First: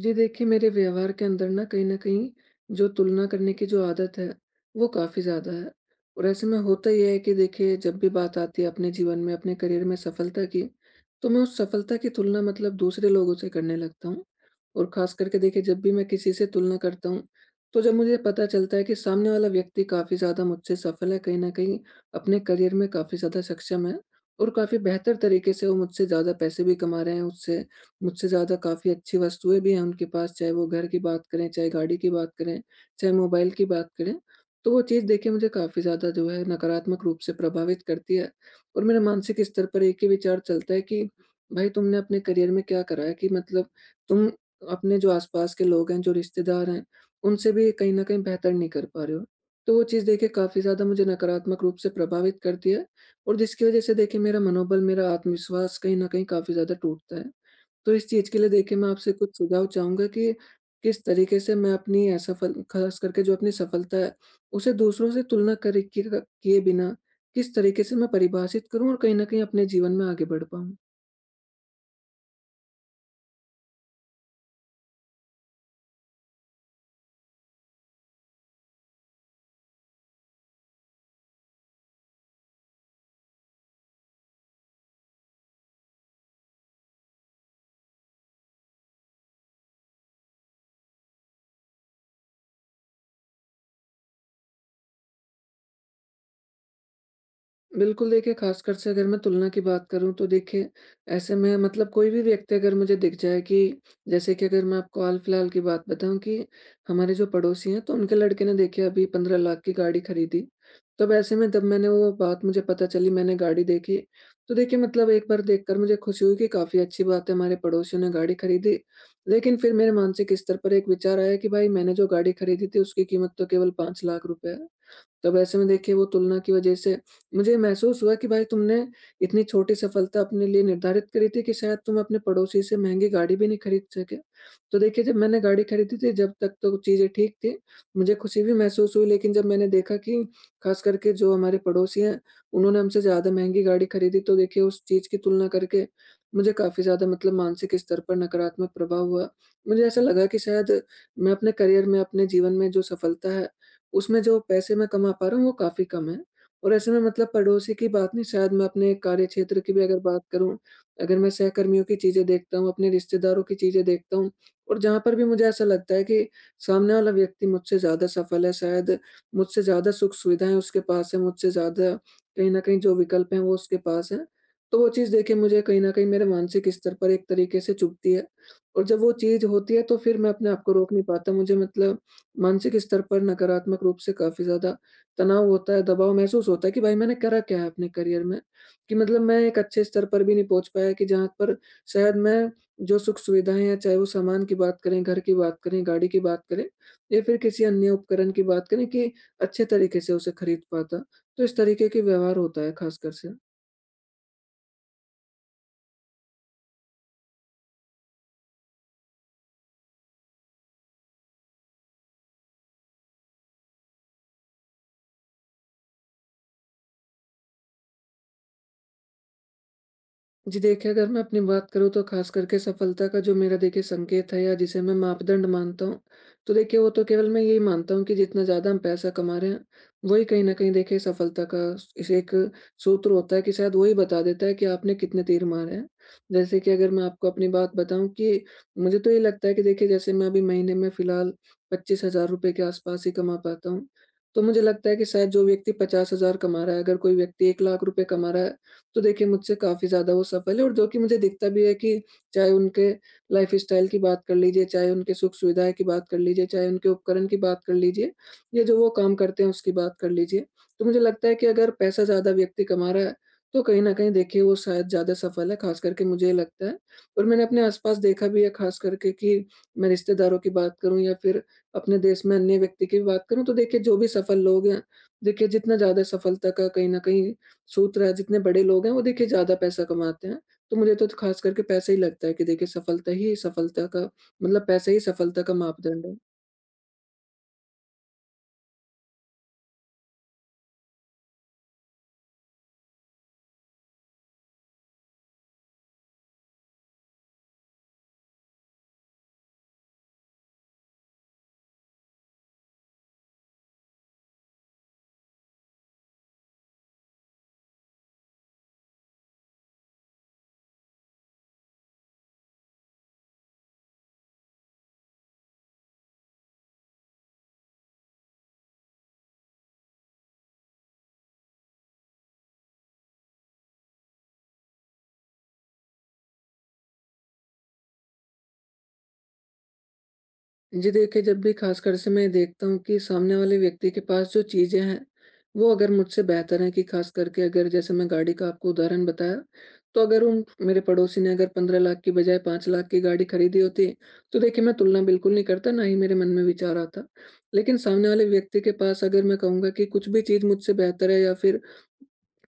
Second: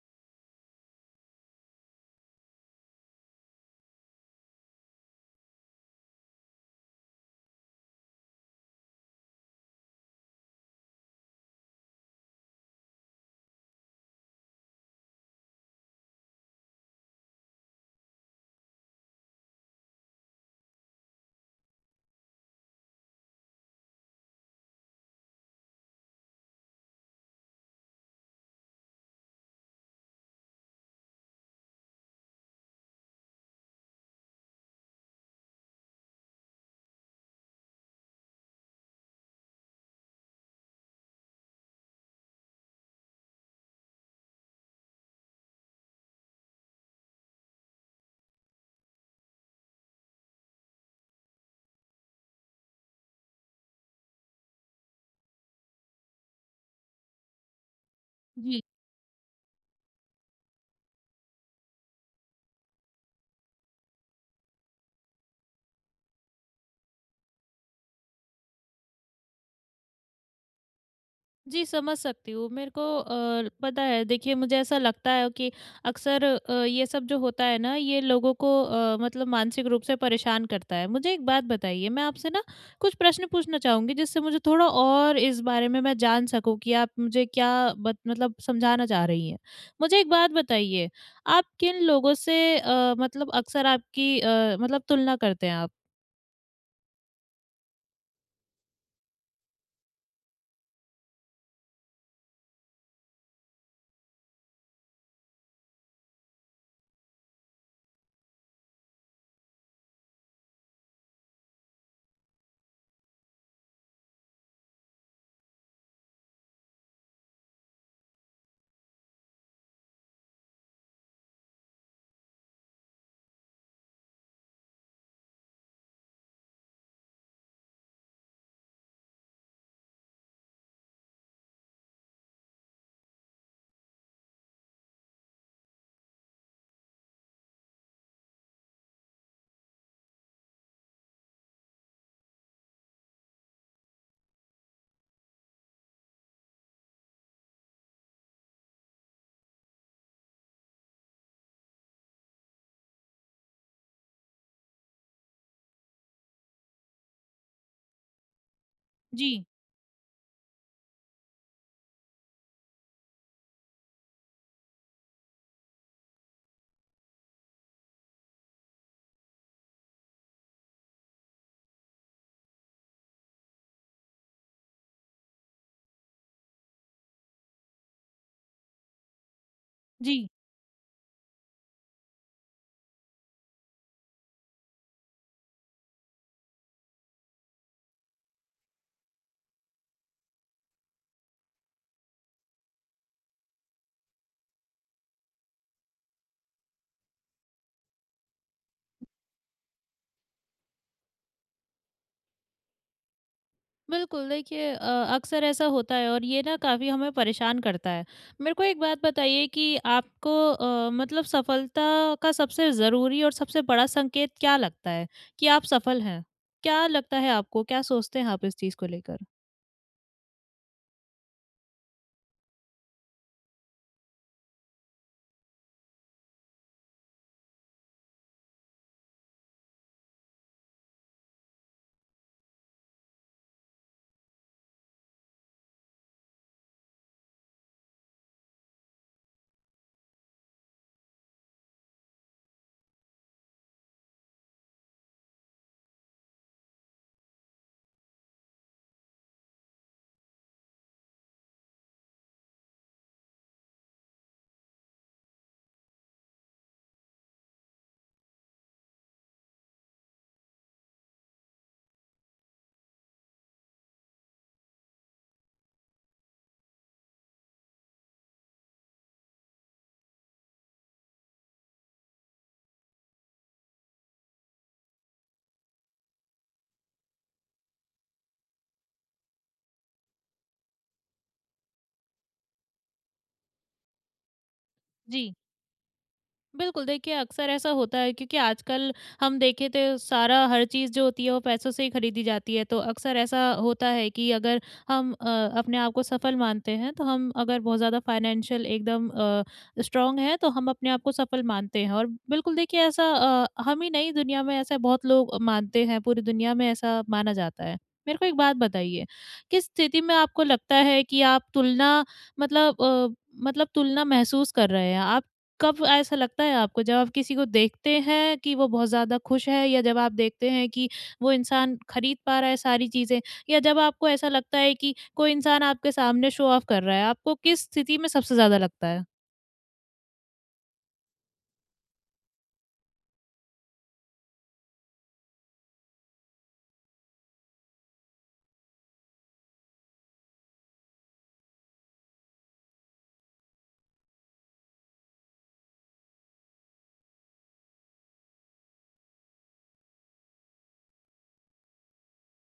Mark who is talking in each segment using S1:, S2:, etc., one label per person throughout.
S1: जी देखिए, मेरे व्यवहार के अंदर ना कहीं न कहीं जो तुलना करने की जो आदत है, वो काफ़ी ज़्यादा है। और ऐसे में होता ये है कि देखिए जब भी बात आती है अपने जीवन में, अपने करियर में सफलता की, तो मैं उस सफलता की तुलना मतलब दूसरे लोगों से करने लगता हूँ। और ख़ास करके देखिए जब भी मैं किसी से तुलना करता हूँ, तो जब मुझे पता चलता है कि सामने वाला व्यक्ति काफ़ी ज़्यादा मुझसे सफल है, कहीं न कहीं अपने करियर में काफ़ी ज़्यादा सक्षम है और काफ़ी बेहतर तरीके से वो मुझसे ज़्यादा पैसे भी कमा रहे हैं, उससे मुझसे ज़्यादा काफ़ी अच्छी वस्तुएँ भी हैं उनके पास, चाहे वो घर की बात करें, चाहे गाड़ी की बात करें, चाहे मोबाइल की बात करें। तो वो चीज़ देखिए मुझे काफ़ी ज़्यादा जो है नकारात्मक रूप से प्रभावित करती है और मेरे मानसिक स्तर पर एक ही विचार चलता है कि भाई तुमने अपने करियर में क्या करा है कि मतलब तुम अपने जो आस-पास के लोग हैं, जो रिश्तेदार हैं, उनसे भी कहीं न कहीं बेहतर नहीं कर पा रहे हो। तो वो चीज़ देखिए काफ़ी ज़्यादा मुझे नकारात्मक रूप से प्रभावित करती है और जिसकी वज़ह से देखिए मेरा मनोबल, मेरा आत्मविश्वास कहीं न कहीं काफ़ी ज़्यादा टूटता है। तो इस चीज़ के लिए
S2: जी।
S1: देखिए मैं आपसे कुछ सुझाव चाहूँगा कि किस तरीके से मैं अपनी असफल ख़ास करके जो अपनी सफलता है, उसे दूसरों से तुलना करे किए किए बिना, किस तरीके से मैं परिभाषित करूँ और कहीं न कहीं अपने जीवन में आगे बढ़ पाऊँ?
S2: जी, समझ सकती हूँ। मेरे को पता है, देखिए मुझे ऐसा लगता है कि अक्सर ये सब जो होता है ना, ये लोगों को मतलब मानसिक रूप से परेशान करता है। मुझे एक बात बताइए, मैं आपसे ना कुछ प्रश्न पूछना चाहूँगी, जिससे मुझे थोड़ा और इस बारे में मैं जान सकूँ कि आप मुझे क्या बत मतलब समझाना चाह रही हैं। मुझे एक बात बताइए, आप किन लोगों से मतलब अक्सर आपकी मतलब तुलना करते हैं आप?
S1: बिल्कुल देखिए, ख़ासकर से अगर मैं तुलना की बात करूँ तो देखिए, ऐसे में मतलब कोई भी व्यक्ति अगर मुझे दिख जाए कि जैसे कि अगर मैं आपको हाल-फिलहाल की बात बताऊँ कि हमारे जो पड़ोसी हैं, तो उनके लड़के ने देखिए अभी 15 लाख की गाड़ी खरीदी। तब ऐसे में जब मैंने वो बात मुझे पता चली, मैंने गाड़ी देखी, तो देखिए मतलब एक बार देखकर मुझे खुशी हुई कि काफ़ी अच्छी बात है, हमारे पड़ोसियों ने गाड़ी खरीदी। लेकिन फिर मेरे मानसिक स्तर पर एक विचार आया कि भाई मैंने जो गाड़ी खरीदी थी उसकी कीमत तो केवल 5 लाख रुपए है। तब ऐसे में देखिए वो तुलना की वजह से मुझे महसूस हुआ कि भाई तुमने इतनी छोटी सफलता अपने लिए निर्धारित करी थी कि शायद तुम अपने पड़ोसी से महंगी गाड़ी भी नहीं खरीद सके। तो देखिए जब मैंने गाड़ी खरीदी थी जब तक तो चीज़ें ठीक थी, मुझे खुशी भी महसूस हुई लेकिन जब मैंने देखा कि ख़ास करके जो हमारे पड़ोसी हैं, उन्होंने हमसे ज़्यादा महँगी गाड़ी खरीदी तो देखिए उस चीज़ की तुलना करके मुझे काफ़ी ज़्यादा मतलब मानसिक स्तर पर नकारात्मक प्रभाव हुआ। मुझे ऐसा लगा कि शायद मैं अपने करियर में, अपने जीवन में जो सफलता है उसमें जो पैसे मैं कमा पा रहा हूँ वो काफ़ी कम है और ऐसे में मतलब पड़ोसी की बात नहीं शायद मैं अपने
S2: जी,
S1: कार्यक्षेत्र की भी अगर बात करूँ, अगर मैं सहकर्मियों की चीज़ें देखता हूँ, अपने रिश्तेदारों की चीज़ें देखता हूँ और जहाँ पर भी मुझे ऐसा लगता है कि सामने वाला व्यक्ति मुझसे ज़्यादा सफल है, शायद मुझसे ज़्यादा सुख-सुविधाएँ उसके पास है, मुझसे ज़्यादा कहीं न कहीं जो विकल्प हैं वो उसके पास हैं, तो वो चीज़ देखिए मुझे कहीं न कहीं मेरे मानसिक स्तर पर एक तरीके से चुभती है और जब वो चीज़ होती है तो फिर
S2: जी।
S1: मैं अपने आप को रोक नहीं पाता। मुझे मतलब मानसिक स्तर पर नकारात्मक रूप से काफ़ी ज़्यादा तनाव होता है, दबाव महसूस होता है कि भाई मैंने करा क्या है अपने करियर में? कि मतलब मैं एक अच्छे स्तर पर भी नहीं पहुँच पाया कि जहाँ पर शायद मैं जो सुख-सुविधाएँ हैं, चाहे वो सामान की बात करें, घर की बात करें, गाड़ी की बात करें या फिर किसी अन्य उपकरण की बात करें कि अच्छे तरीके से उसे खरीद पाता। तो इस तरीके के व्यवहार होता है ख़ासकर से।
S2: बिल्कुल, देखिए अक्सर ऐसा होता है और ये ना काफ़ी हमें परेशान करता है। मेरे को एक बात बताइए कि आपको मतलब सफलता का सबसे ज़रूरी और सबसे बड़ा संकेत क्या लगता है कि आप सफल हैं? क्या लगता है आपको? क्या सोचते हैं आप इस चीज़ को लेकर?
S1: जी देखिए, अगर मैं अपनी बात करूँ तो ख़ास करके सफलता का जो मेरा देखिए संकेत है या जिसे मैं मापदंड मानता हूँ, तो देखिए वो तो केवल मैं यही मानता हूँ कि जितना ज़्यादा हम पैसा कमा रहे हैं, वही कहीं न कहीं देखिए सफलता का इसे एक सूत्र होता है कि शायद वही बता देता है कि आपने कितने तीर मारे हैं। जैसे कि अगर मैं आपको अपनी बात बताऊँ कि मुझे तो ये लगता है कि देखिए जैसे मैं अभी महीने में फ़िलहाल ₹25,000 के आस-पास ही कमा पाता हूँ। तो मुझे लगता है कि शायद जो व्यक्ति 50,000 कमा रहा है, अगर कोई व्यक्ति ₹1,00,000 कमा रहा है तो देखिए मुझसे काफ़ी ज़्यादा वो सफल है और जो कि मुझे दिखता भी है कि चाहे उनके लाइफ़स्टाइल की बात कर लीजिए, चाहे उनके सुख-सुविधाएँ की बात कर लीजिए, चाहे उनके उपकरण की बात कर लीजिए, या जो वो काम करते हैं उसकी बात कर लीजिए। तो मुझे लगता है कि अगर पैसा ज़्यादा व्यक्ति कमा रहा है, तो कहीं न कहीं देखिए वो शायद ज़्यादा सफल है, ख़ास करके मुझे ये लगता है। और मैंने अपने आस-पास देखा भी है ख़ास करके कि मैं रिश्तेदारों की बात करूँ या फिर अपने देश में अन्य व्यक्ति की बात करूँ, तो देखिए जो भी सफल लोग हैं, देखिए जितना ज़्यादा सफलता का कहीं न कहीं सूत्र है, जितने बड़े लोग हैं वो देखिए ज़्यादा पैसा कमाते हैं। तो मुझे तो खास करके पैसा ही लगता है कि देखिए सफलता ही सफलता का मतलब पैसा ही
S2: जी।
S1: सफलता का मापदंड है।
S2: बिल्कुल, देखिए अक्सर ऐसा होता है क्योंकि आजकल हम देखें तो सारा हर चीज़ जो होती है वो पैसों से ही खरीदी जाती है। तो अक्सर ऐसा होता है कि अगर हम अपने आप को सफल मानते हैं, तो हम अगर बहुत ज़्यादा फाइनेंशियल एकदम स्ट्रॉन्ग हैं तो हम अपने आप को सफल मानते हैं। और बिल्कुल देखिए, ऐसा हम ही नहीं, दुनिया में ऐसे बहुत लोग मानते हैं, पूरी दुनिया में ऐसा माना जाता है। मेरे को एक बात बताइए, किस स्थिति में आपको लगता है कि आप तुलना, मतलब मतलब तुलना महसूस कर रहे हैं? आप, कब ऐसा लगता है आपको, जब आप किसी को देखते हैं कि वो बहुत ज़्यादा खुश है, या जब आप देखते हैं कि वो इंसान खरीद पा रहा है सारी चीज़ें, या जब आपको ऐसा लगता है कि कोई इंसान आपके सामने शो ऑफ कर रहा है, आपको किस स्थिति में सबसे ज़्यादा लगता है?
S1: जी देखिए, जब भी खासकर से मैं देखता हूँ कि सामने वाले व्यक्ति के पास जो चीज़ें हैं, वो अगर मुझसे बेहतर हैं कि खास करके अगर जैसे मैं गाड़ी का आपको उदाहरण बताया, तो अगर उन मेरे पड़ोसी ने अगर 15 लाख की बजाय 5 लाख की गाड़ी खरीदी होती, तो देखिए मैं तुलना बिल्कुल नहीं करता, ना ही मेरे मन में विचार आता। लेकिन सामने वाले व्यक्ति के पास अगर मैं कहूँगा कि कुछ भी चीज़ मुझसे बेहतर है या फिर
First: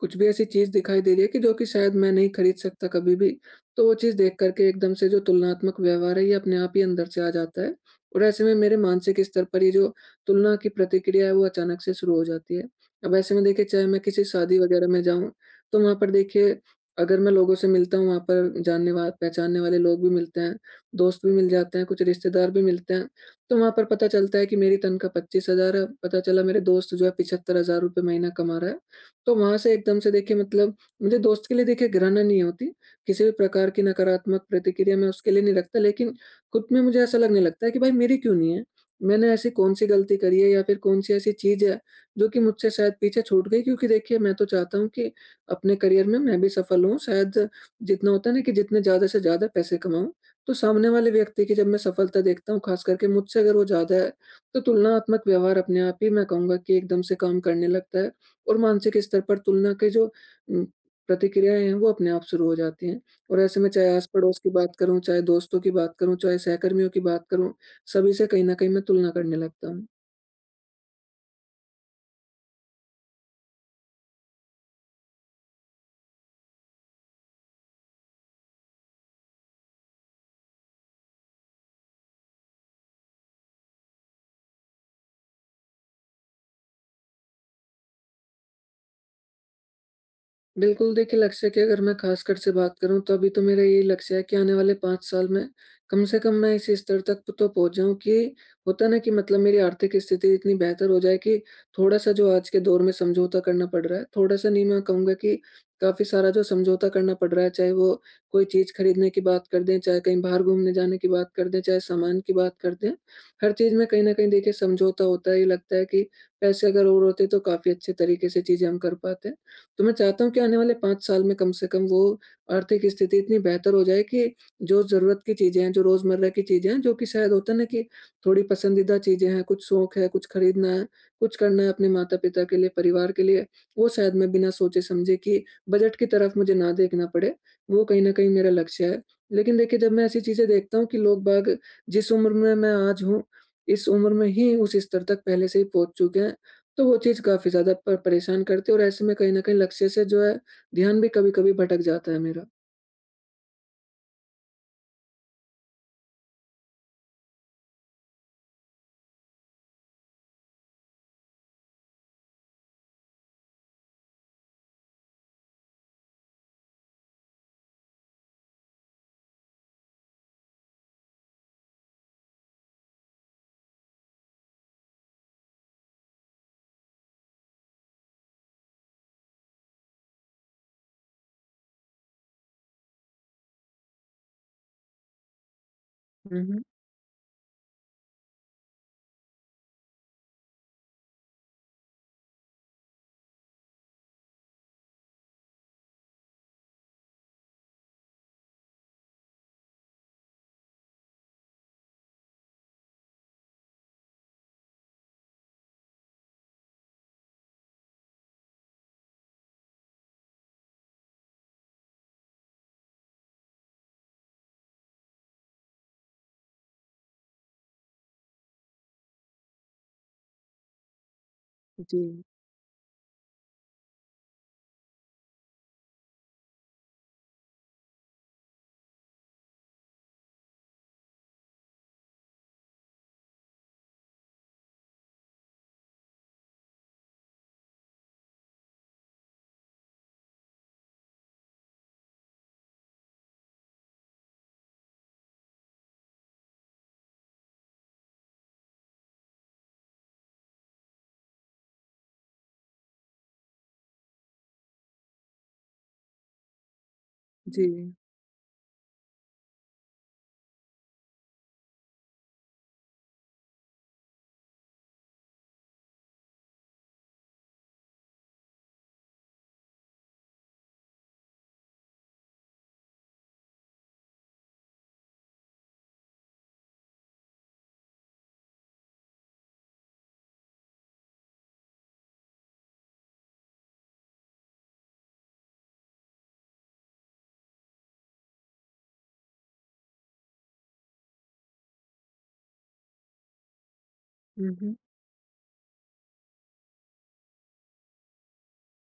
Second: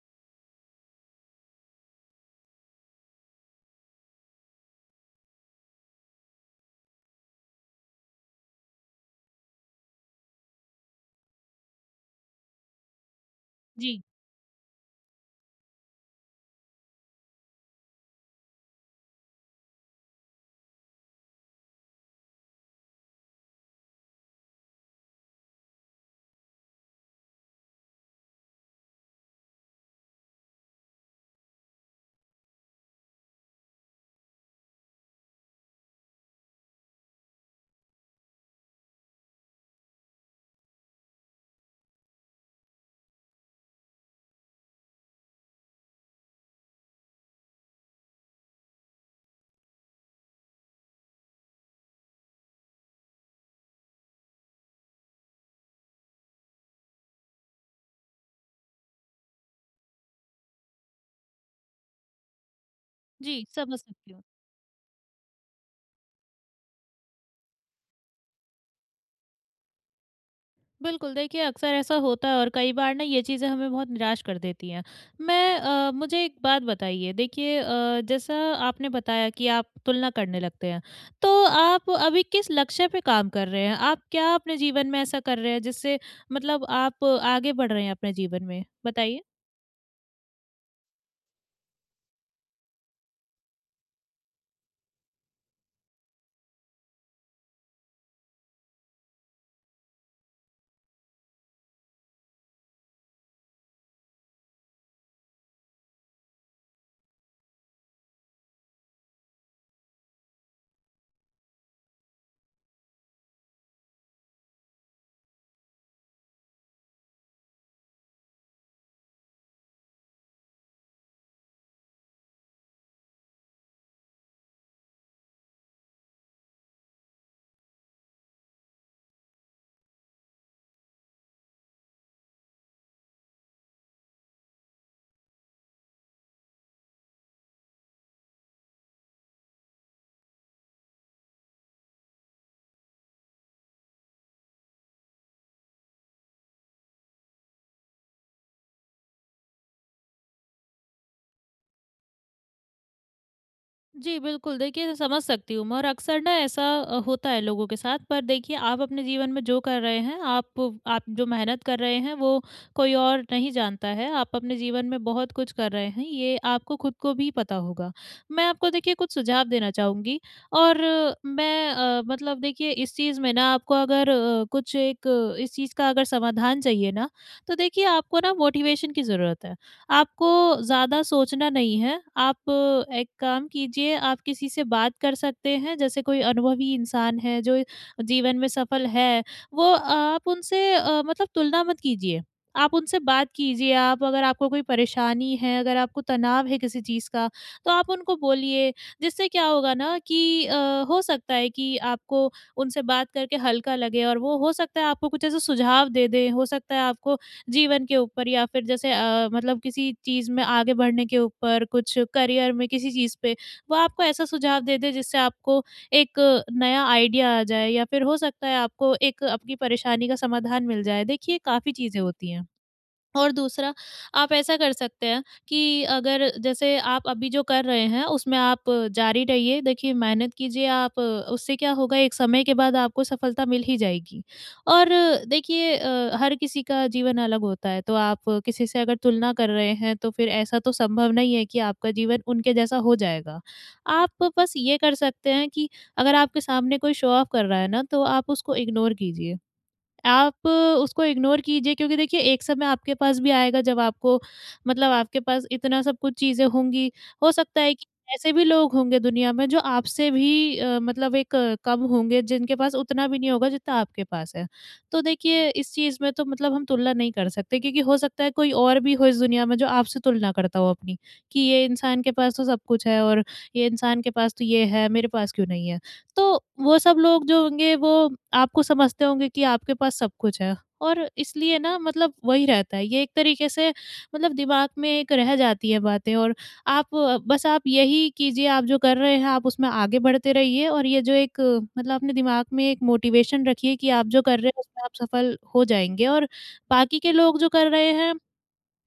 S1: कुछ भी ऐसी चीज़ दिखाई दे रही है कि जो कि शायद मैं नहीं खरीद सकता कभी भी, तो वो चीज़ देख कर के एकदम से जो तुलनात्मक व्यवहार है, ये अपने आप ही अंदर से आ जाता है और ऐसे में मेरे मानसिक स्तर पर ये जो तुलना की प्रतिक्रिया है, वो अचानक से शुरू हो जाती है। अब ऐसे में देखिए चाहे मैं
S2: जी।
S1: किसी शादी वगैरह में जाऊँ, तो वहाँ पर देखिए अगर मैं लोगों से मिलता हूँ, वहाँ पर जानने वा पहचानने वाले लोग भी मिलते हैं, दोस्त भी मिल जाते हैं, कुछ रिश्तेदार भी मिलते हैं, तो वहाँ पर पता चलता है कि मेरी तनख्वाह 25,000 है, पता चला मेरे दोस्त जो है ₹75,000 महीना कमा रहा है। तो वहाँ से एकदम से देखिए मतलब मुझे दोस्त के लिए देखिए घिरणा नहीं होती। किसी भी प्रकार की नकारात्मक प्रतिक्रिया मैं उसके लिए नहीं रखता लेकिन खुद में मुझे ऐसा लगने लगता है कि भाई मेरी क्यों नहीं है? मैंने ऐसी कौन-सी गलती करी है या फिर कौन-सी ऐसी चीज़ है जो कि मुझसे शायद पीछे छूट गई? क्योंकि देखिए मैं तो चाहता हूँ कि अपने करियर में मैं भी सफल हूँ। शायद जितना होता है ना कि जितने ज़्यादा से ज़्यादा पैसे कमाऊँ। तो सामने वाले व्यक्ति की जब मैं सफलता देखता हूँ ख़ास करके मुझसे अगर वो ज़्यादा है, तो तुलनात्मक व्यवहार अपने आप ही मैं कहूँगा कि एकदम से काम करने लगता है। और मानसिक स्तर पर तुलना के जो उम, प्रतिक्रियाएँ हैं, वो अपने आप शुरू हो जाती हैं। और
S2: जी,
S1: ऐसे में
S2: समझ
S1: चाहे
S2: सकती हूँ।
S1: आस-पड़ोस की बात करूँ, चाहे दोस्तों की बात करूँ, चाहे सहकर्मियों की बात करूँ, सभी से कहीं न कहीं मैं तुलना करने लगता हूँ।
S2: बिल्कुल, देखिए अक्सर ऐसा होता है और कई बार ना ये चीज़ें हमें बहुत निराश कर देती हैं। मुझे एक बात बताइए, देखिए जैसा आपने बताया कि आप तुलना करने लगते हैं, तो आप अभी किस लक्ष्य पे काम कर रहे हैं? आप क्या अपने जीवन में ऐसा कर रहे हैं जिससे मतलब आप आगे बढ़ रहे हैं अपने जीवन में? बताइए।
S1: बिल्कुल, देखिए लक्ष्य की अगर मैं ख़ासकर से बात करूँ तो अभी तो मेरा यही लक्ष्य है कि आने वाले 5 साल में कम से कम मैं इस स्तर तक तो पहुँच जाऊँ कि होता है ना कि मतलब मेरी आर्थिक स्थिति इतनी बेहतर हो जाए कि थोड़ा-सा जो आज के दौर में समझौता करना पड़ रहा है, थोड़ा-सा नहीं मैं कहूँगा कि काफ़ी सारा जो समझौता करना पड़ रहा है, चाहे वो कोई चीज़ खरीदने की बात कर दें, चाहे कहीं बाहर घूमने जाने की बात कर दें, चाहे सामान की बात कर दें, हर चीज़ में कहीं न कहीं देखिए समझौता होता है। ये लगता है कि पैसे अगर और होते तो काफ़ी अच्छे तरीके से चीज़ें हम कर पाते। तो मैं चाहता हूँ कि आने वाले 5 साल में कम से कम वो आर्थिक स्थिति इतनी बेहतर हो जाए कि जो ज़रूरत की चीज़ें हैं, जो रोज़मर्रा की चीज़ें हैं, जो कि शायद होता है ना कि थोड़ी पसंदीदा चीज़ें हैं, कुछ शौक है, कुछ खरीदना है, कुछ करना है अपने माता-पिता के लिए, परिवार के लिए, वो शायद मैं बिना सोचे-समझे कि बजट की तरफ मुझे ना देखना पड़े, वो कहीं न कहीं मेरा लक्ष्य है। लेकिन देखिए, जब मैं ऐसी चीज़ें देखता हूँ कि लोग-बाग जिस उम्र में मैं आज हूँ, इस उम्र में ही उस स्तर तक पहले से ही पहुँच चुके हैं, तो वो चीज़ काफ़ी ज़्यादा प परेशान करती है और ऐसे में कहीं न कहीं लक्ष्य से जो है, ध्यान भी कभी-कभी भटक जाता है मेरा।
S2: जी, बिल्कुल। देखिए, समझ सकती हूँ मैं, और अक्सर ना ऐसा होता है लोगों के साथ। पर देखिए, आप अपने जीवन में जो कर रहे हैं, आप जो मेहनत कर रहे हैं, वो कोई और नहीं जानता है। आप अपने जीवन में बहुत कुछ कर रहे हैं, ये आपको खुद को भी पता होगा। मैं आपको देखिए कुछ सुझाव देना चाहूँगी। और मैं मतलब देखिए, इस चीज़ में ना आपको अगर कुछ एक, इस चीज़ का अगर समाधान चाहिए ना, तो देखिए आपको ना मोटिवेशन की ज़रूरत है। आपको ज़्यादा सोचना नहीं है। आप एक काम कीजिए, आप किसी से बात कर सकते हैं, जैसे कोई
S1: हुँ, हुँ।
S2: अनुभवी इंसान है जो जीवन में सफल है, वो, आप उनसे मतलब तुलना मत कीजिए। आप उनसे बात कीजिए, आप, अगर आपको कोई परेशानी है, अगर आपको तनाव है किसी चीज़ का, तो आप उनको बोलिए। जिससे क्या होगा ना कि हो सकता है कि आपको उनसे बात करके हल्का लगे, और वो हो सकता है आपको कुछ ऐसे सुझाव दे दें, हो सकता है आपको जीवन के ऊपर, या फिर जैसे मतलब किसी चीज़ में आगे बढ़ने के ऊपर, कुछ करियर में किसी चीज़ पे, वो आपको ऐसा सुझाव दे दे जिससे आपको एक नया आइडिया आ जाए, या फिर हो सकता है आपको एक आपकी परेशानी का समाधान मिल जाए। देखिए, काफ़ी चीज़ें
S1: जी,
S2: होती हैं। और दूसरा, आप ऐसा कर सकते हैं कि अगर जैसे आप अभी जो कर रहे हैं उसमें आप जारी रहिए, देखिए मेहनत कीजिए। आप उससे क्या होगा, एक समय के बाद आपको सफलता मिल ही जाएगी। और देखिए हर किसी का जीवन अलग होता है, तो आप किसी से अगर तुलना कर रहे हैं तो फिर ऐसा तो संभव नहीं है कि आपका जीवन उनके जैसा हो जाएगा। आप बस ये कर सकते हैं कि अगर आपके सामने कोई शो ऑफ कर रहा है ना, तो आप उसको इग्नोर कीजिए, आप उसको इग्नोर कीजिए। क्योंकि देखिए, एक समय आपके पास भी आएगा, जब आपको मतलब आपके पास इतना सब कुछ चीज़ें होंगी। हो सकता
S1: जी।
S2: है कि ऐसे भी लोग होंगे दुनिया में जो आपसे भी मतलब एक कम होंगे, जिनके पास उतना भी नहीं होगा जितना आपके पास है। तो देखिए, इस चीज़ में तो मतलब हम तुलना नहीं कर सकते, क्योंकि हो सकता है कोई और भी हो इस दुनिया में जो आपसे तुलना करता हो अपनी, कि ये इंसान के पास तो सब कुछ है, और ये इंसान के पास तो ये है, मेरे पास क्यों नहीं है? तो वो सब लोग जो होंगे वो आपको समझते होंगे कि आपके पास सब कुछ है। और इसलिए ना मतलब वही रहता है, ये एक तरीके से मतलब दिमाग में एक रह जाती है बातें। और आप बस आप यही कीजिए, आप जो कर रहे हैं आप उसमें आगे बढ़ते रहिए, और ये जो एक मतलब अपने दिमाग में एक मोटिवेशन रखिए कि आप जो कर रहे
S1: हुँ,
S2: हैं
S1: हुँ।
S2: उसमें आप सफल हो जाएंगे। और बाकी के लोग जो कर रहे हैं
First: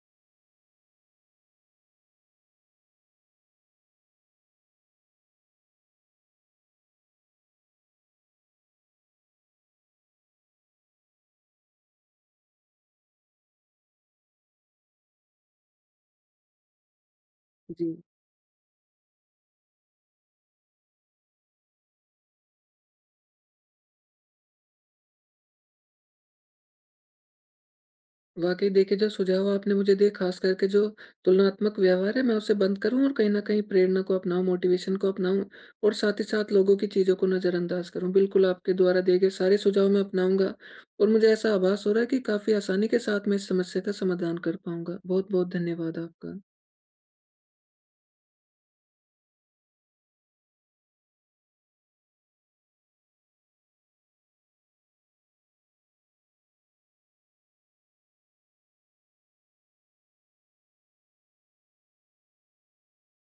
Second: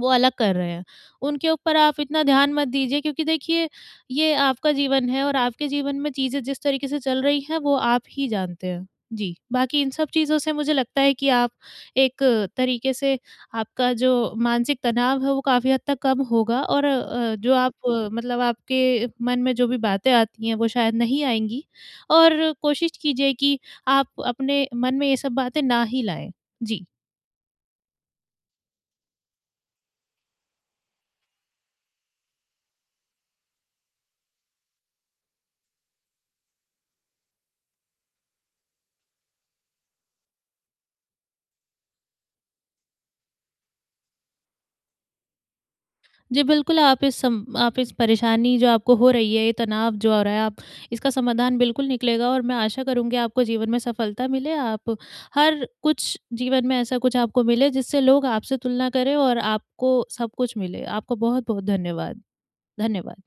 S2: वो अलग कर रहे हैं। उनके ऊपर आप इतना ध्यान मत दीजिए, क्योंकि देखिए ये आपका जीवन है, और आपके जीवन में चीज़ें जिस तरीके से चल रही हैं वो आप ही जानते हैं। जी, बाकी इन सब चीज़ों से मुझे लगता है कि आप एक तरीके से आपका जो मानसिक तनाव है वो काफ़ी हद तक कम होगा, और जो आप
S1: जी।
S2: मतलब आपके मन में जो भी बातें आती हैं वो शायद नहीं आएँगी। और कोशिश कीजिए कि आप अपने मन में ये सब बातें ना ही लाएँ। जी।
S1: वाक़ई देखिए, जो सुझाव आपने मुझे दिए ख़ास करके जो तुलनात्मक व्यवहार है मैं उसे बंद करूँ और कहीं न कहीं प्रेरणा को अपनाऊँ, मोटिवेशन को अपनाऊँ और साथ ही साथ लोगों की चीज़ों को नज़रअंदाज़ करूँ। बिल्कुल, आपके द्वारा दिए गए सारे सुझाव मैं अपनाऊँगा और मुझे ऐसा आभास हो रहा है कि काफ़ी आसानी के साथ मैं इस समस्या का समाधान कर पाऊँगा। बहुत-बहुत धन्यवाद आपका।
S2: जी, बिल्कुल। आप इस परेशानी जो आपको हो रही है, ये तनाव जो हो रहा है, आप, इसका समाधान बिल्कुल निकलेगा, और मैं आशा करूँगी आपको जीवन में सफलता मिले। आप हर कुछ, जीवन में ऐसा कुछ आपको मिले जिससे लोग आपसे तुलना करें, और आपको सब कुछ मिले। आपको बहुत-बहुत धन्यवाद। धन्यवाद।